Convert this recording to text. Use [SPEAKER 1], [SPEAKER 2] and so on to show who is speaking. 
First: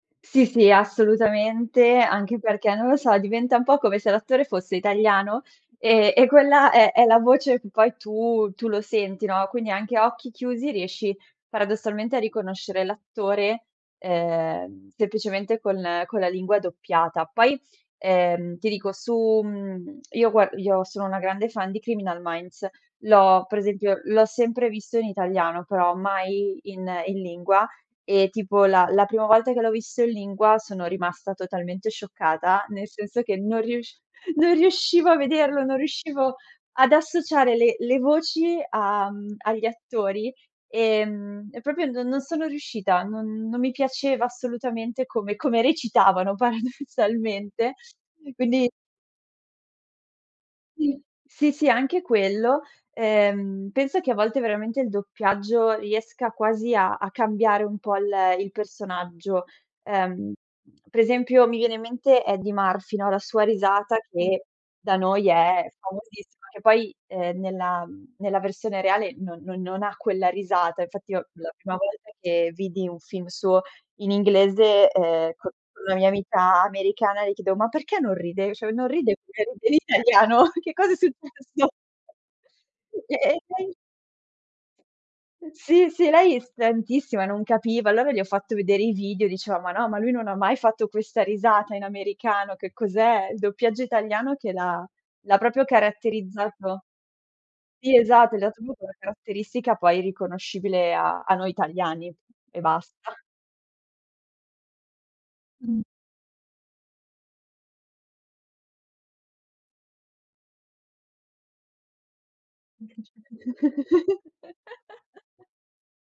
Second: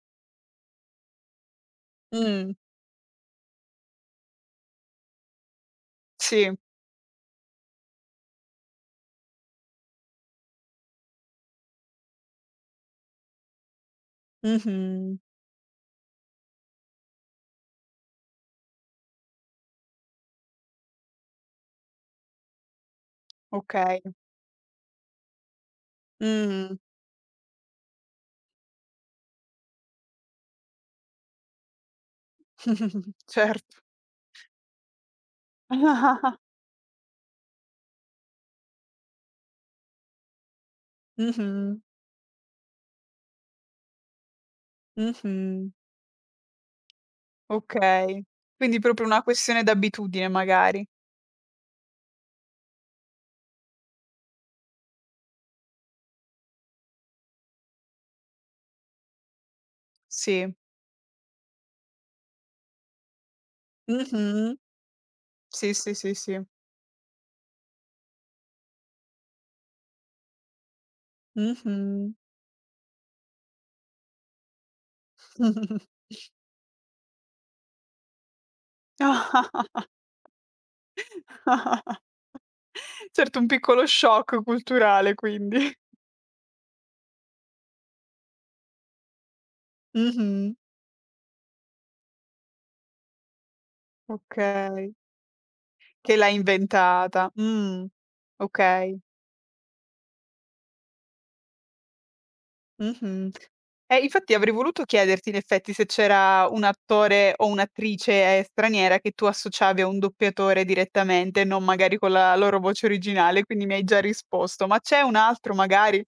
[SPEAKER 1] Sì, sì, assolutamente, anche
[SPEAKER 2] Mh.
[SPEAKER 1] perché, non lo so, diventa un po' come se l'attore fosse italiano, ehm, e
[SPEAKER 2] Sì.
[SPEAKER 1] quella è è la voce che poi tu tu lo senti, no, quindi anche a occhi chiusi, riesci paradossalmente a riconoscere l'attore, ehm,
[SPEAKER 2] Mh-mh.
[SPEAKER 1] semplicemente con con la lingua doppiata. Poi, ehm, ti dico su mhmm, io gua io sono una grande fan di Criminal Minds. L'ho Per esempio
[SPEAKER 2] Okay.
[SPEAKER 1] l'ho sempre visto in italiano, però mai
[SPEAKER 2] Mh-mh.
[SPEAKER 1] in in lingua e tipo, la la prima volta che l'ho visto in lingua, sono rimasta totalmente scioccata, nel senso che non
[SPEAKER 2] Certo.
[SPEAKER 1] riusc non riuscivo a vederlo, non riuscivo ad associare le le voci a mhmm, agli attori, ehm, e
[SPEAKER 2] Mh-mh.
[SPEAKER 1] proprio no non sono riuscita, non non mi piaceva assolutamente come come
[SPEAKER 2] Mh-mh.
[SPEAKER 1] recitavano, paradossalmente,
[SPEAKER 2] Okay,
[SPEAKER 1] quindi
[SPEAKER 2] quindi proprio una questione d'abitudine, magari.
[SPEAKER 1] Sì. Sì, sì anche quello. Ehm, penso che a volte, veramente, il doppiaggio riesca quasi a a cambiare un po' l il personaggio. Ehm,
[SPEAKER 2] Sì.
[SPEAKER 1] per esempio, mi viene in mente Eddie Murphy, no, la sua risata, che
[SPEAKER 2] Mh-mh.
[SPEAKER 1] da noi è
[SPEAKER 2] Sì, sì, sì, sì.
[SPEAKER 1] famosissima, che poi, ehm, nella mhmm, nella versione reale no non non ha quella risata. Infatti, io la prima volta
[SPEAKER 2] Mh-mh.
[SPEAKER 1] che vidi un film suo in inglese, ehm, con una mia amica americana, le chiedevo: "Ma perché non ride cioè non ride come ride in italiano. Che cosa è successo?" E
[SPEAKER 2] Certo,
[SPEAKER 1] e
[SPEAKER 2] un
[SPEAKER 1] [unintelligible]
[SPEAKER 2] piccolo shock culturale, quindi.
[SPEAKER 1] Sì, sì, lei [unintelligible] non capiva. Allora le ho fatto vedere i video, diceva: "Ma no, ma lui non ha mai
[SPEAKER 2] Mh-mh.
[SPEAKER 1] fatto questa risata in americano, che cos'è?" Il doppiaggio italiano che l'ha
[SPEAKER 2] Okay.
[SPEAKER 1] l'ha proprio
[SPEAKER 2] Che l'ha
[SPEAKER 1] caratterizzato
[SPEAKER 2] inventata, mh,
[SPEAKER 1] Sì, esatto. Gli ha dato comunque una
[SPEAKER 2] okay.
[SPEAKER 1] caratteristica, poi riconoscibile a a noi italiani e basta.
[SPEAKER 2] Mh-mh. Eh, infatti, avrei voluto chiederti, in effetti,
[SPEAKER 1] Mh.
[SPEAKER 2] se c'era un attore o un'attrice straniera, che tu associavi a un doppiatore direttamente, non magari con la loro voce originale, quindi mi hai già risposto. Ma c'è un altro, magari?